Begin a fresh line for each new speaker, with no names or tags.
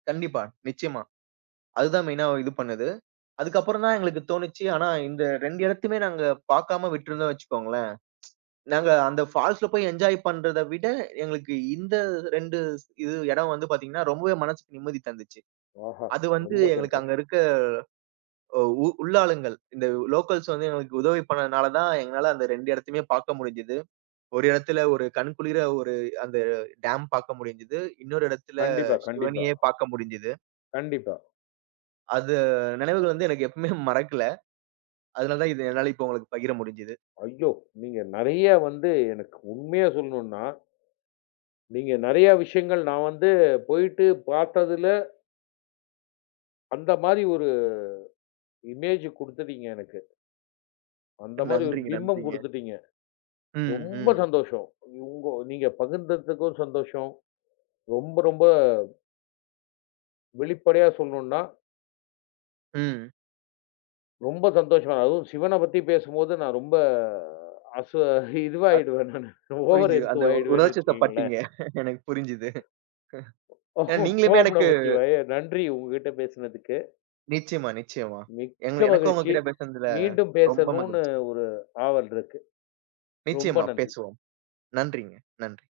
கண்டிப்பா. நிச்சயமா. அதுதான் மெயின்னா ஒ இது பண்ணது. அதுக்கப்புறம் தான் எங்களுக்கு தோணிச்சு, ஆனா இந்த 2 இடத்தையுமே நாங்க பாக்காம விட்டிருந்தோம், வச்சுக்கோங்களேன்! நாங்க அந்த ஃபால்ஸ்ல போய் என்ஜாய் பண்றத விட, எங்களுக்கு இந்த 2 ஸ் இது எடம் வந்து பாத்தீங்கன்னா ரொம்பவே மனசுக்கு நிம்மதி தந்துச்சு.
ஆஹா!
அது வந்து
ரொம்ப
எங்களுக்கு அங்க
சந்தோஷம்.
இருக்க, ஒ உ உள்ளாளுங்கள், இந்த உ லோக்கல்ஸ் வந்து எங்களுக்கு உதவி பண்ணனால தான் எங்களால அந்த 2 இடத்தையுமே பாக்க முடிஞ்சுது. ஒரு இடத்தில ஒரு கண்குளிர ஒரு அந்த டேம் பாக்க முடிஞ்சுது. இன்னொரு இடத்தில
கண்டிப்பா, கண்டிப்பா.
சிவனயே பாக்க முடிஞ்சுது.
கண்டிப்பா.
அத நினைவுகள் வந்து எனக்கு எப்பவுமே மறக்கல அதனால தான் இது என்னால இப்ப உங்களுக்கு பகிர முடிஞ்சுது.
ஐயோ! நீங்க நிறைய வந்து எனக்கு உண்மையா சொல்ணுன்னா நீங்க நிறைய விஷயங்கள் நான் வந்து போயிட்டு பார்த்ததுல, அந்தமாரி ஒரு இமேஜ் கொடுத்துட்டீங்க எனக்கு. அந்தமாரி ஒரு
நன்றிங்க,
பிம்பம்
நன்றிங்க.
கொடுத்துட்டீங்க.
ம்.
ரொம்ப
ம்.
சந்தோஷம். உ உங்கோ நீங்க பகிர்ந்ததுக்கும் சந்தோஷம். ரொம்ப ரொம்ப. வெளிப்படையா சொல்லணுன்னா
ம்.
ரொம்ப சந்தோஷம். அதுவும் சிவனப் பத்தி பேசும்போது நான் ரொம்ப அச
அத்
இதுவாயிடுவேன் நானு. ஓவர்
புரிஞ்சுது
எந்த்து
அந்த உ
ஆயிடுவேன்னு
உணர்ச்சி
வச்சுக்கங்களேன்.
வசப்பட்டிங்க எனக்கு புரிஞ்சுது. அ, நீங்களுமே
ஓம்
எனக்கு
நமச்சிவாய! நன்றி! உங்ககிட்ட பேசுனதுக்கு.
நிச்சயமா, நிச்சயமா. எங்
மிக்க
எனக்கும்
மகிழ்ச்சி.
உங்கக்கிட்ட பேசுனதுல,
மீண்டும்
ரொம்ப
பேசணுன்னு
மகிழ்ச்சி.
ஒரு ஆவல் இருக்கு. ரொம்ப
நிச்சயமா,
நன்றி.
பேசுவோம். நன்றிங்க. நன்றி.